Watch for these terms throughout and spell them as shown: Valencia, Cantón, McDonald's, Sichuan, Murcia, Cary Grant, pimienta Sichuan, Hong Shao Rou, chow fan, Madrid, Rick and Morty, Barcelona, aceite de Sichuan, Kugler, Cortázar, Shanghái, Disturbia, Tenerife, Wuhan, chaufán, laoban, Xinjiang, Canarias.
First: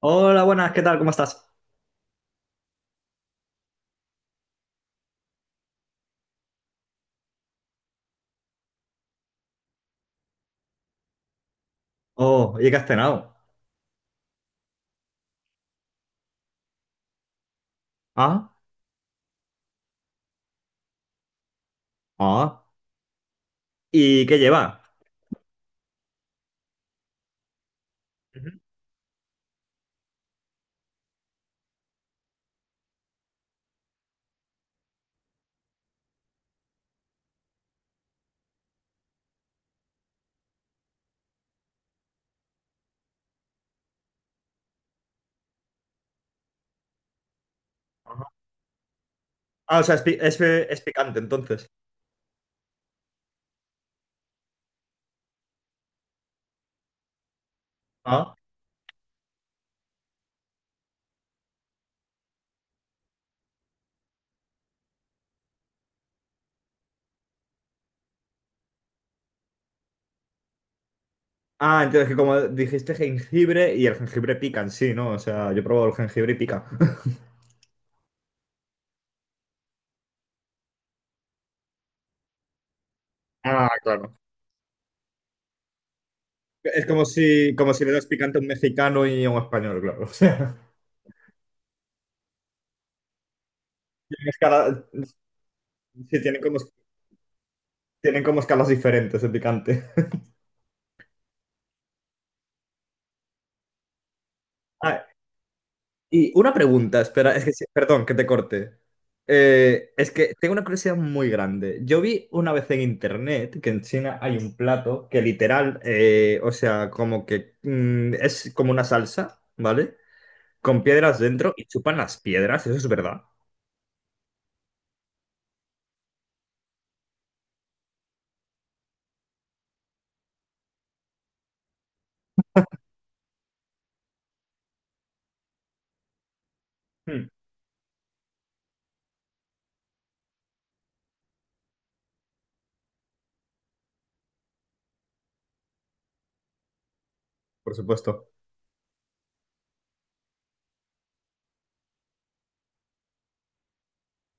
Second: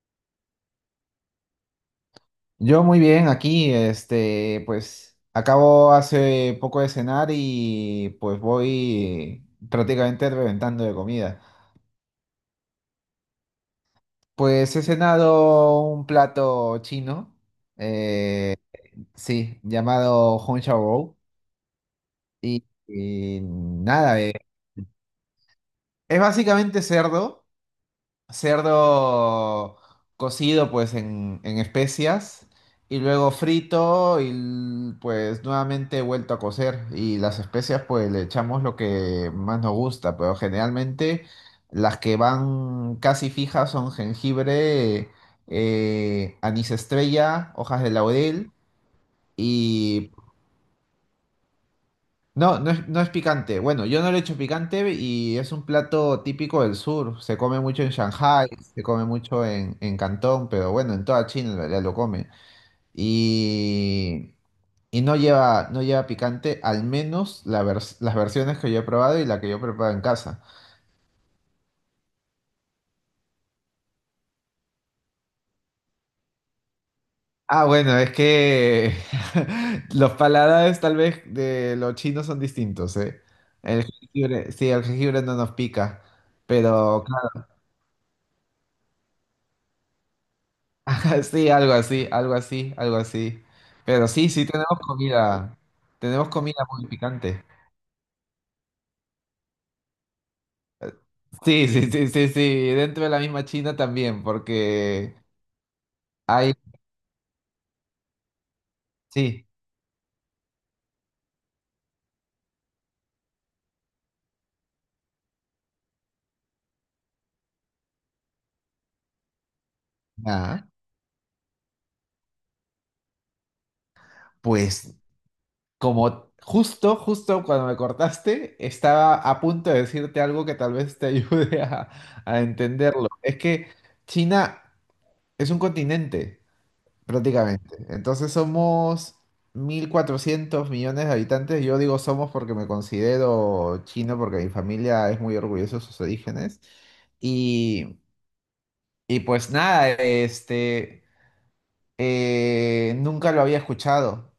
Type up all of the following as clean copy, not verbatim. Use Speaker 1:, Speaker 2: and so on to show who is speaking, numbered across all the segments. Speaker 1: Hola, buenas, ¿qué tal? ¿Cómo estás?
Speaker 2: Yo muy bien, aquí, este, pues acabo hace poco de cenar y pues voy prácticamente reventando de comida.
Speaker 1: Oh, ¿y qué has cenado?
Speaker 2: Pues he cenado un plato chino, eh,
Speaker 1: Ah,
Speaker 2: sí, llamado Hong Shao Rou,
Speaker 1: ah.
Speaker 2: y nada,
Speaker 1: ¿Y qué lleva?
Speaker 2: es básicamente cerdo.
Speaker 1: Ujú,
Speaker 2: Cerdo cocido pues en especias y luego frito y pues nuevamente vuelto a cocer, y las especias pues le echamos lo que más nos gusta, pero generalmente las que van casi fijas son jengibre, anís estrella, hojas de
Speaker 1: ajá.
Speaker 2: laurel
Speaker 1: Ah, o sea,
Speaker 2: y
Speaker 1: es picante entonces.
Speaker 2: no es picante. Bueno, yo no le echo picante y es un plato típico del sur. Se come mucho en
Speaker 1: Ah.
Speaker 2: Shanghái, se come mucho en Cantón, pero bueno, en toda China en realidad lo comen. Y, no lleva picante, al menos la las versiones que yo he probado y la que yo preparo en casa.
Speaker 1: Ah, entonces que como dijiste jengibre y el jengibre pica en sí, ¿no? O sea, yo he probado el jengibre y pica.
Speaker 2: Ah, bueno, es que los paladares tal vez de los chinos son distintos, ¿eh?
Speaker 1: Ah,
Speaker 2: El
Speaker 1: claro.
Speaker 2: jengibre, sí, el jengibre no nos pica,
Speaker 1: Es
Speaker 2: pero
Speaker 1: como si le das picante a un mexicano y a un español, claro. O sea,
Speaker 2: sí, algo así, algo así, algo así. Pero
Speaker 1: tienen
Speaker 2: sí, sí tenemos
Speaker 1: escala-
Speaker 2: comida.
Speaker 1: sí,
Speaker 2: Tenemos comida muy picante.
Speaker 1: tienen como escalas diferentes de picante.
Speaker 2: Sí, sí, sí, sí, sí. Dentro de la misma China también,
Speaker 1: Ah,
Speaker 2: porque
Speaker 1: y una
Speaker 2: hay,
Speaker 1: pregunta, espera, perdón, que te corte.
Speaker 2: sí.
Speaker 1: Es que tengo una curiosidad muy grande. Yo vi una vez en internet que en China hay un plato que literal, o sea, es como una salsa, ¿vale?
Speaker 2: Ah,
Speaker 1: Con piedras dentro y chupan las piedras, eso es verdad.
Speaker 2: pues como justo, justo cuando me cortaste, estaba a punto de decirte algo que tal vez te a entenderlo. Es que China es un continente.
Speaker 1: Mm,
Speaker 2: Prácticamente. Entonces somos 1.400 millones de habitantes. Yo digo somos porque me considero chino, porque mi familia es muy orgullosa de sus orígenes.
Speaker 1: por
Speaker 2: Y,
Speaker 1: supuesto.
Speaker 2: y pues nada, este, nunca lo había escuchado.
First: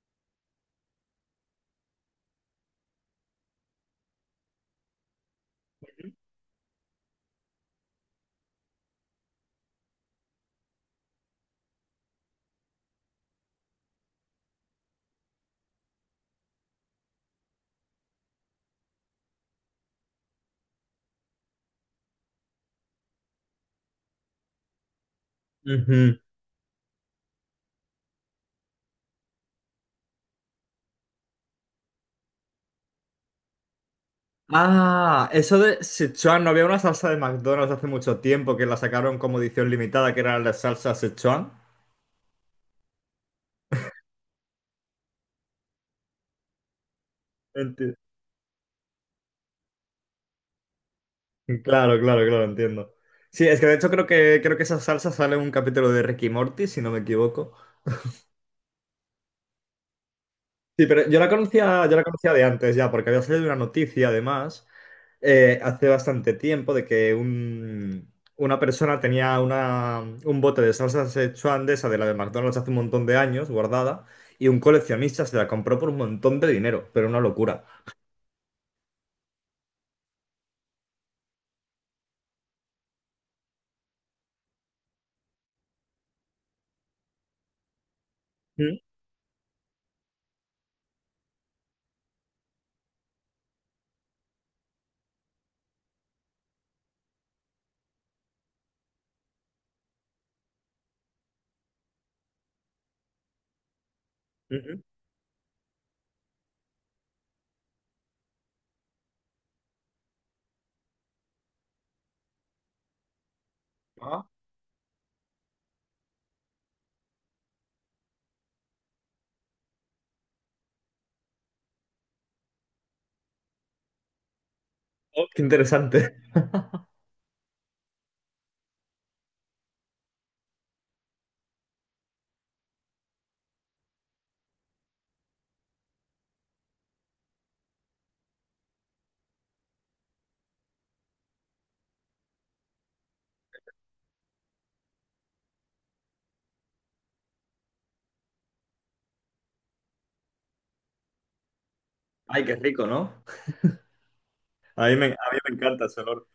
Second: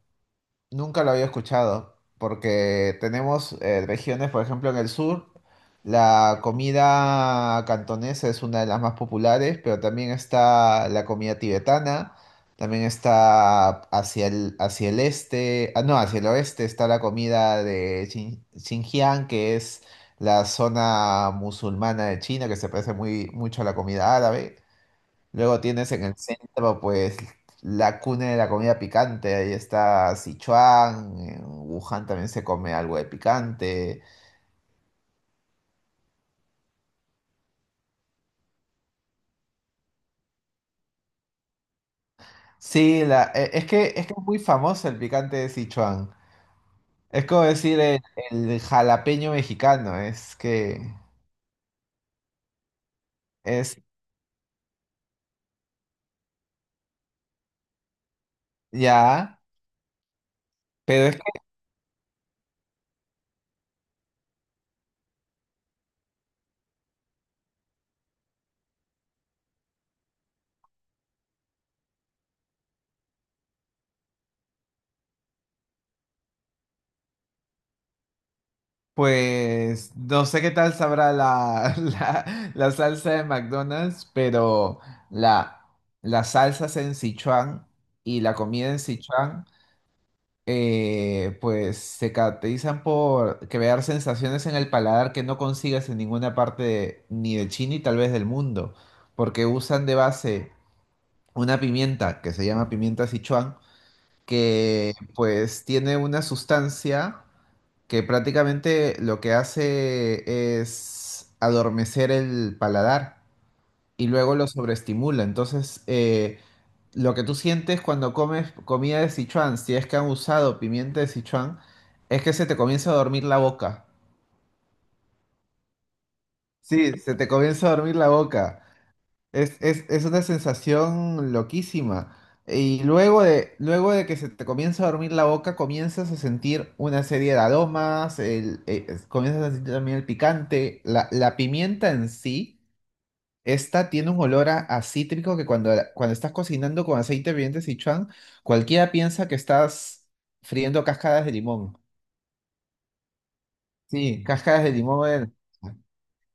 Speaker 2: Nunca lo había escuchado, porque tenemos regiones, por ejemplo, en el sur, la comida cantonesa es una de las más populares, pero también está la comida tibetana, también está hacia el este, ah, no, hacia el oeste está la comida de Xinjiang, que es la zona musulmana de China, que se parece mucho a la comida árabe. Luego tienes en el
Speaker 1: Ujú.
Speaker 2: centro, pues, la cuna de la comida picante. Ahí está Sichuan, en Wuhan también se come algo de picante.
Speaker 1: Ah, eso de Sichuan, no había una salsa de McDonald's hace mucho tiempo que la sacaron como edición limitada, que era la salsa Sichuan.
Speaker 2: Sí, la, es que es muy famoso el picante de Sichuan. Es como decir el jalapeño mexicano, es que
Speaker 1: Claro, claro, claro, entiendo. Sí, es que de
Speaker 2: es
Speaker 1: hecho creo que esa salsa sale en un capítulo de Ricky Morty, si no me equivoco.
Speaker 2: ya,
Speaker 1: Sí,
Speaker 2: pero
Speaker 1: pero
Speaker 2: es que,
Speaker 1: yo la conocía de antes ya, porque había salido una noticia además hace bastante tiempo una persona tenía un bote de salsa Szechuan de esa de la de McDonald's hace un montón de años guardada y un coleccionista se la compró por un montón de dinero, pero una locura.
Speaker 2: pues, no sé qué tal sabrá la salsa de McDonald's, pero la, las salsas en Sichuan y la comida
Speaker 1: Mm,
Speaker 2: en Sichuan. Pues se caracterizan por crear sensaciones en el paladar que no consigues en ninguna parte ni de China y tal vez del mundo, porque usan de base una pimienta que se llama pimienta Sichuan,
Speaker 1: ujú.
Speaker 2: que pues tiene una sustancia que prácticamente lo que hace es adormecer el paladar y
Speaker 1: Ah,
Speaker 2: luego lo sobreestimula. Entonces, lo que tú sientes cuando comes comida de Sichuan, si es que han usado pimienta de Sichuan, es que se te comienza a dormir la boca.
Speaker 1: oh, qué interesante.
Speaker 2: Sí, se te comienza a dormir la boca. Es una sensación loquísima. Y luego de que se te comienza a dormir la boca, comienzas a sentir una serie de aromas, comienzas a sentir también el picante, la pimienta en sí. Esta tiene un olor a cítrico que cuando estás cocinando con aceite de Sichuan, cualquiera piensa que estás friendo cascadas de limón.
Speaker 1: Ay, qué rico, ¿no?
Speaker 2: Sí, cascadas de limón.
Speaker 1: A mí me encanta ese olor.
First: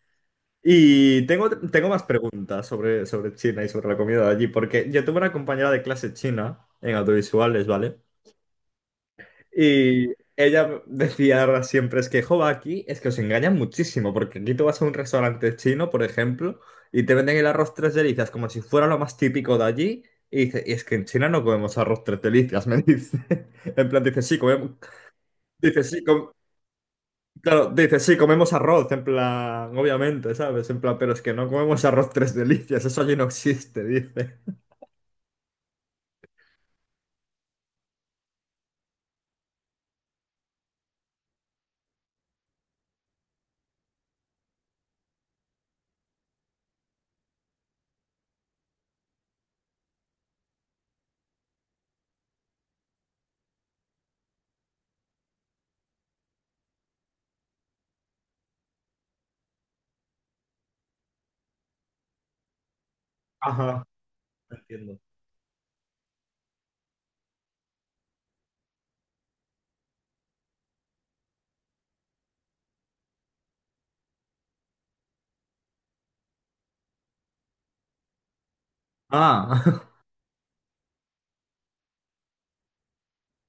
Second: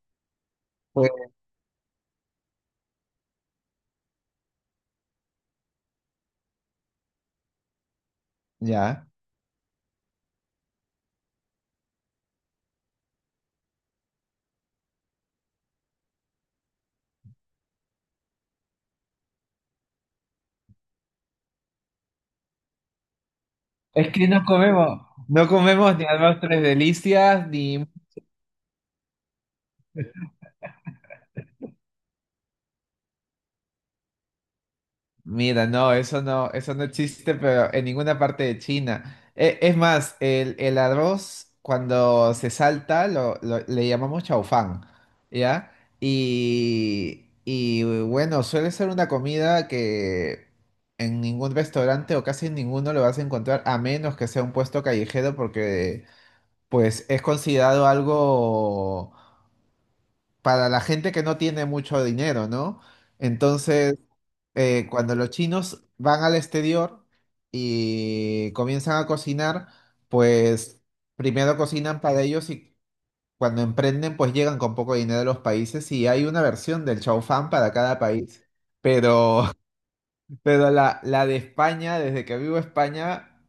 Speaker 2: Pues,
Speaker 1: Y tengo más preguntas sobre China y sobre la comida de allí, porque yo tuve una compañera de clase china en audiovisuales, ¿vale?
Speaker 2: ya.
Speaker 1: Y ella decía siempre, es que, jo, aquí es que os engañan muchísimo, porque aquí tú vas a un restaurante chino, por ejemplo, y te venden el arroz tres delicias como si fuera lo más típico de allí, y dice, y es que en China no comemos arroz tres delicias, me dice. En plan,
Speaker 2: Es
Speaker 1: dice,
Speaker 2: que
Speaker 1: sí,
Speaker 2: no
Speaker 1: comemos,
Speaker 2: comemos, no
Speaker 1: dice,
Speaker 2: comemos
Speaker 1: sí,
Speaker 2: ni
Speaker 1: com-
Speaker 2: almendras delicias,
Speaker 1: claro,
Speaker 2: ni
Speaker 1: dices, sí, comemos arroz, en plan, obviamente, ¿sabes? En plan, pero es que no comemos arroz tres delicias, eso allí no existe, dice.
Speaker 2: mira, eso no existe, pero en ninguna parte de China. Es más, el arroz cuando se salta le llamamos chaufán, ¿ya? Y bueno, suele ser una comida que en ningún restaurante o casi en ninguno lo vas a encontrar, a menos que sea un puesto callejero, porque pues es considerado algo para la gente que no tiene mucho dinero, ¿no?
Speaker 1: Ajá,
Speaker 2: Entonces
Speaker 1: entiendo.
Speaker 2: cuando los chinos van al exterior y comienzan a cocinar, pues primero cocinan para ellos, y cuando emprenden, pues llegan con poco dinero a los países y hay una versión del chow fan para cada país. Pero,
Speaker 1: Ah,
Speaker 2: pero la de España, desde que vivo en España,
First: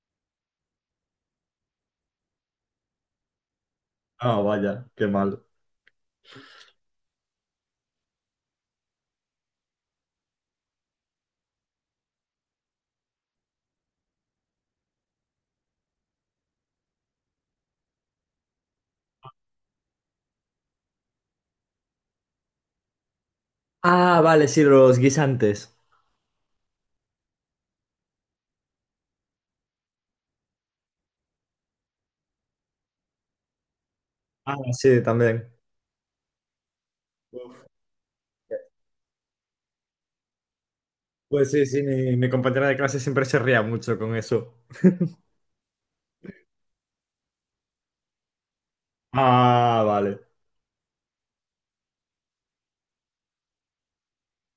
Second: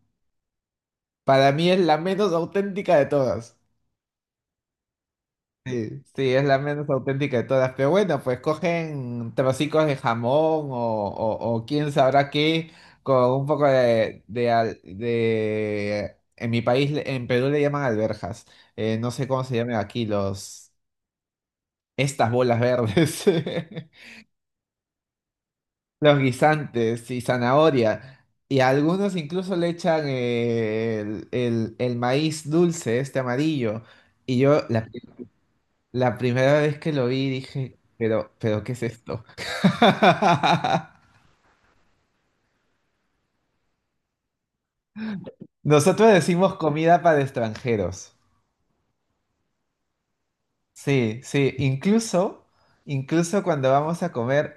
Speaker 2: para mí es la menos auténtica de todas.
Speaker 1: ah, vaya, qué mal.
Speaker 2: Sí, sí, es la menos auténtica de todas. Pero bueno, pues cogen trocitos de jamón o quién sabrá qué, con un poco en mi país, en Perú le llaman alberjas. No sé cómo se llaman aquí los... estas bolas verdes.
Speaker 1: Ah, vale, sí, los guisantes.
Speaker 2: Los guisantes y zanahoria. Y a algunos incluso le echan el maíz dulce, este amarillo. Y
Speaker 1: Ah,
Speaker 2: yo, la
Speaker 1: sí, también.
Speaker 2: la primera vez que lo vi
Speaker 1: Uf.
Speaker 2: dije, pero ¿qué es esto?
Speaker 1: Pues sí, sí, mi compañera de clase siempre se ría mucho con eso.
Speaker 2: Nosotros decimos comida para extranjeros.
Speaker 1: Ah, vale.
Speaker 2: Sí, sí, incluso, incluso cuando vamos a comer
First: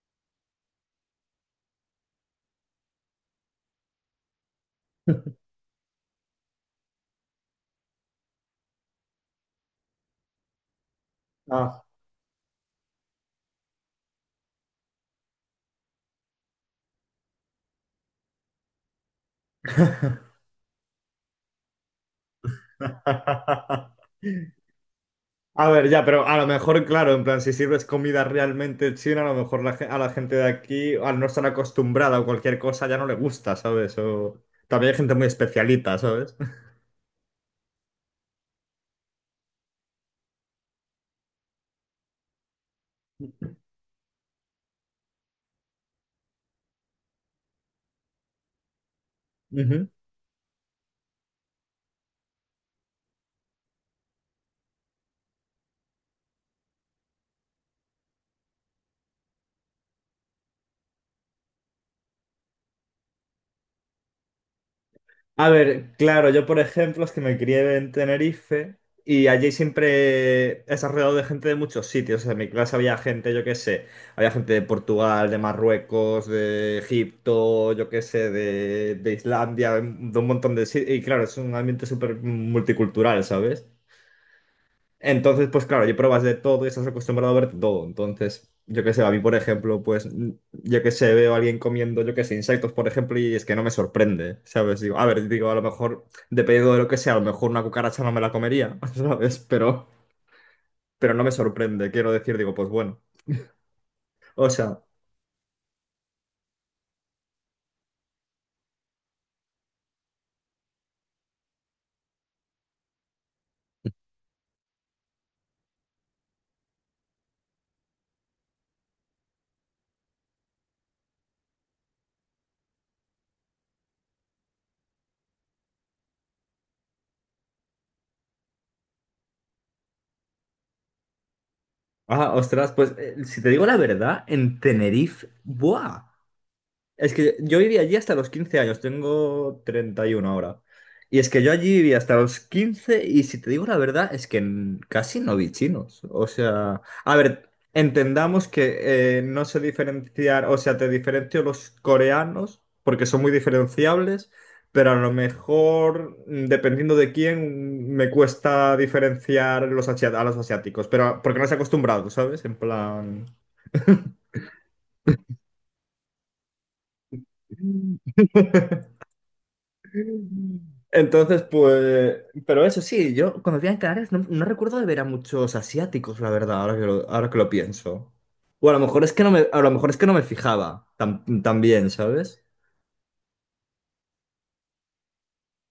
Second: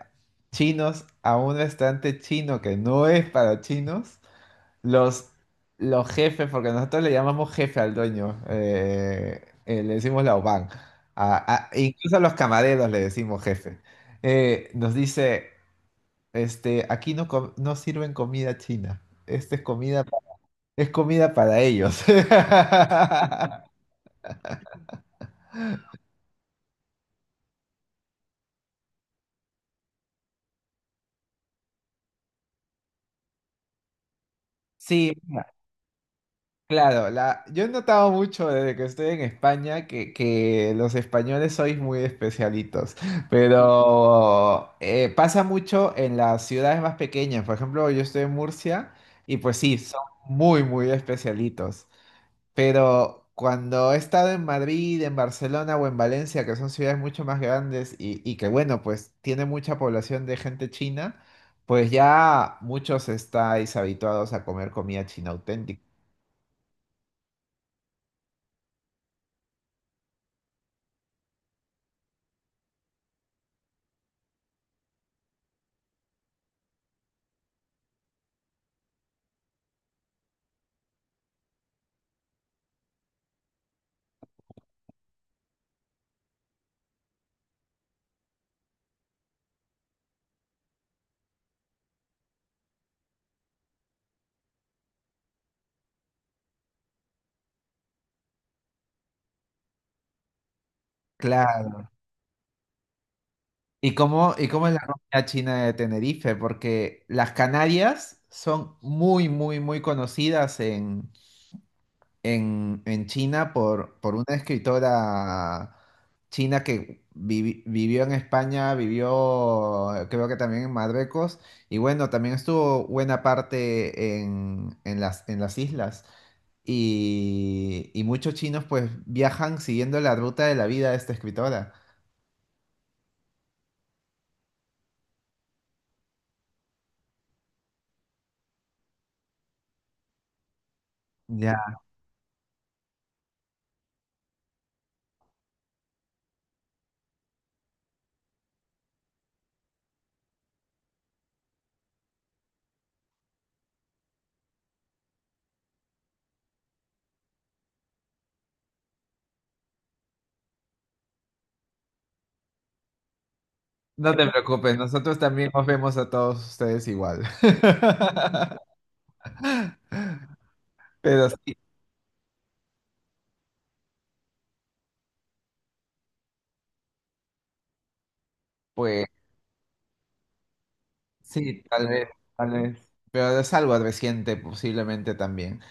Speaker 2: chinos a un restaurante chino que no es para chinos, los, los jefes, porque nosotros le llamamos jefe al dueño, le decimos laoban,
Speaker 1: Ah.
Speaker 2: e incluso a los camareros le decimos jefe, nos dice... este, aquí no, no sirven comida china. Esta es comida, es comida para ellos.
Speaker 1: A ver, ya, pero a lo mejor, claro, en plan, si sirves comida realmente china, a lo mejor a la gente de aquí, al no estar acostumbrada o cualquier cosa, ya no le gusta, ¿sabes? O también hay
Speaker 2: Sí,
Speaker 1: gente muy especialita, ¿sabes?
Speaker 2: claro. La, yo he notado mucho desde que estoy en España que los españoles sois muy especialitos, pero pasa mucho en las ciudades más pequeñas. Por ejemplo, yo estoy en Murcia y pues sí, son muy, muy especialitos. Pero cuando he estado en Madrid, en Barcelona o en Valencia, que son ciudades mucho más grandes y que, bueno, pues tiene mucha población de gente china, pues ya muchos estáis habituados a comer comida china
Speaker 1: A
Speaker 2: auténtica.
Speaker 1: ver, claro, yo por ejemplo es que me crié en Tenerife y allí siempre es alrededor de gente de muchos sitios. O sea, en mi clase había gente, yo qué sé, había gente de Portugal, de Marruecos, de Egipto, yo qué sé, de Islandia, de un montón de sitios. Y claro, es un ambiente súper multicultural, ¿sabes? Entonces, pues claro, yo pruebas de todo y estás acostumbrado a ver todo. Entonces, yo qué sé, a mí, por ejemplo, yo qué sé, veo a alguien comiendo, yo qué sé, insectos, por ejemplo, y es que no me sorprende, ¿sabes? Digo, a ver, digo, a lo mejor, dependiendo de lo que sea, a lo mejor una cucaracha no me la comería, ¿sabes? Pero no me sorprende,
Speaker 2: Claro.
Speaker 1: quiero decir, digo, pues bueno.
Speaker 2: Y
Speaker 1: O
Speaker 2: cómo es
Speaker 1: sea,
Speaker 2: la comida china de Tenerife? Porque las Canarias son muy, muy, muy conocidas en en China por una escritora china que vivió en España, vivió creo que también en Marruecos y bueno, también estuvo buena parte en las islas. Y muchos chinos pues viajan siguiendo la ruta de la vida de esta escritora.
Speaker 1: ah, ostras, pues si te digo la verdad, en Tenerife, ¡buah! Es que yo viví allí hasta los 15 años, tengo 31 ahora. Y es que yo allí
Speaker 2: Ya.
Speaker 1: viví hasta los 15 y si te digo la verdad es que casi no vi chinos. O sea, a ver, entendamos que no sé diferenciar, o sea, te diferencio los coreanos porque son muy diferenciables, pero a lo mejor, mm, dependiendo de quién, me cuesta diferenciar a los asiáticos, pero porque no estoy acostumbrado, ¿sabes? En plan...
Speaker 2: No te preocupes, nosotros también os vemos a todos ustedes igual. Pero
Speaker 1: Entonces,
Speaker 2: sí,
Speaker 1: pues, pero eso sí, yo cuando vivía en Canarias no recuerdo de ver a muchos asiáticos, la verdad, ahora que lo pienso. O a lo mejor
Speaker 2: pues.
Speaker 1: es que no me, a lo mejor es que no me fijaba tan
Speaker 2: Sí, tal
Speaker 1: bien,
Speaker 2: vez,
Speaker 1: ¿sabes?
Speaker 2: tal vez. Pero es algo reciente, posiblemente también.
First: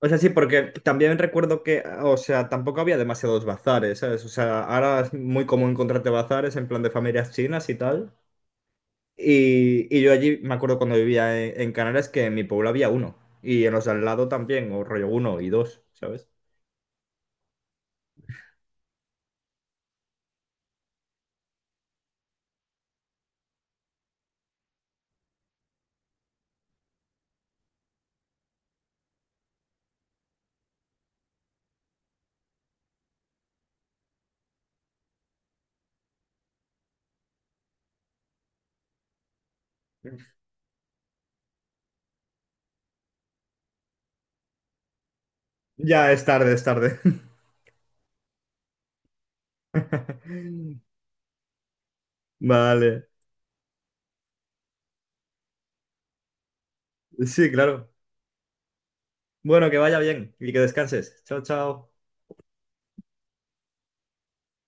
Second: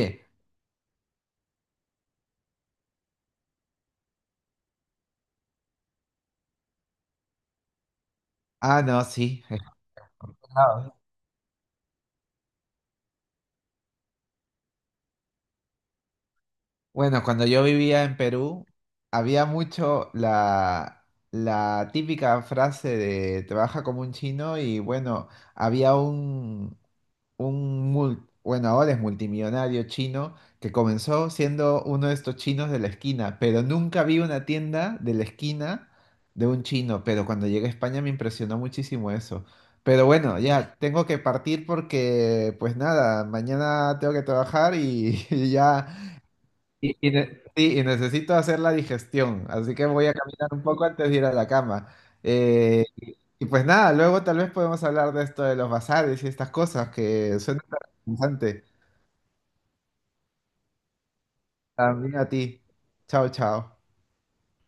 Speaker 1: O sea, sí, porque también recuerdo que, o sea, tampoco había demasiados bazares, ¿sabes? O sea, ahora es muy común encontrarte bazares en plan de familias chinas y tal.
Speaker 2: ah, no, sí. Es
Speaker 1: Y yo allí me acuerdo
Speaker 2: verdad.
Speaker 1: cuando vivía en Canarias que en mi pueblo había uno. Y en los de al lado también, o rollo uno y dos, ¿sabes?
Speaker 2: Bueno, cuando yo vivía en Perú, había mucho la típica frase de trabaja como un chino, y bueno, había bueno, ahora es multimillonario chino, que comenzó siendo uno de estos chinos de la esquina, pero nunca vi una tienda de la esquina de un chino, pero cuando llegué a España me impresionó muchísimo eso. Pero bueno, ya tengo que partir porque, pues nada, mañana tengo que trabajar y, y ya
Speaker 1: Ya es tarde, es tarde.
Speaker 2: sí, y necesito hacer la digestión, así que voy a caminar un poco antes de ir a la cama. Eh,
Speaker 1: Vale.
Speaker 2: y pues nada, luego tal vez podemos hablar de esto de los bazares y estas cosas que
Speaker 1: Sí,
Speaker 2: suena
Speaker 1: claro.
Speaker 2: tan interesante.
Speaker 1: Bueno, que vaya bien y que descanses. Chao, chao.
Speaker 2: También a ti. Chao, chao.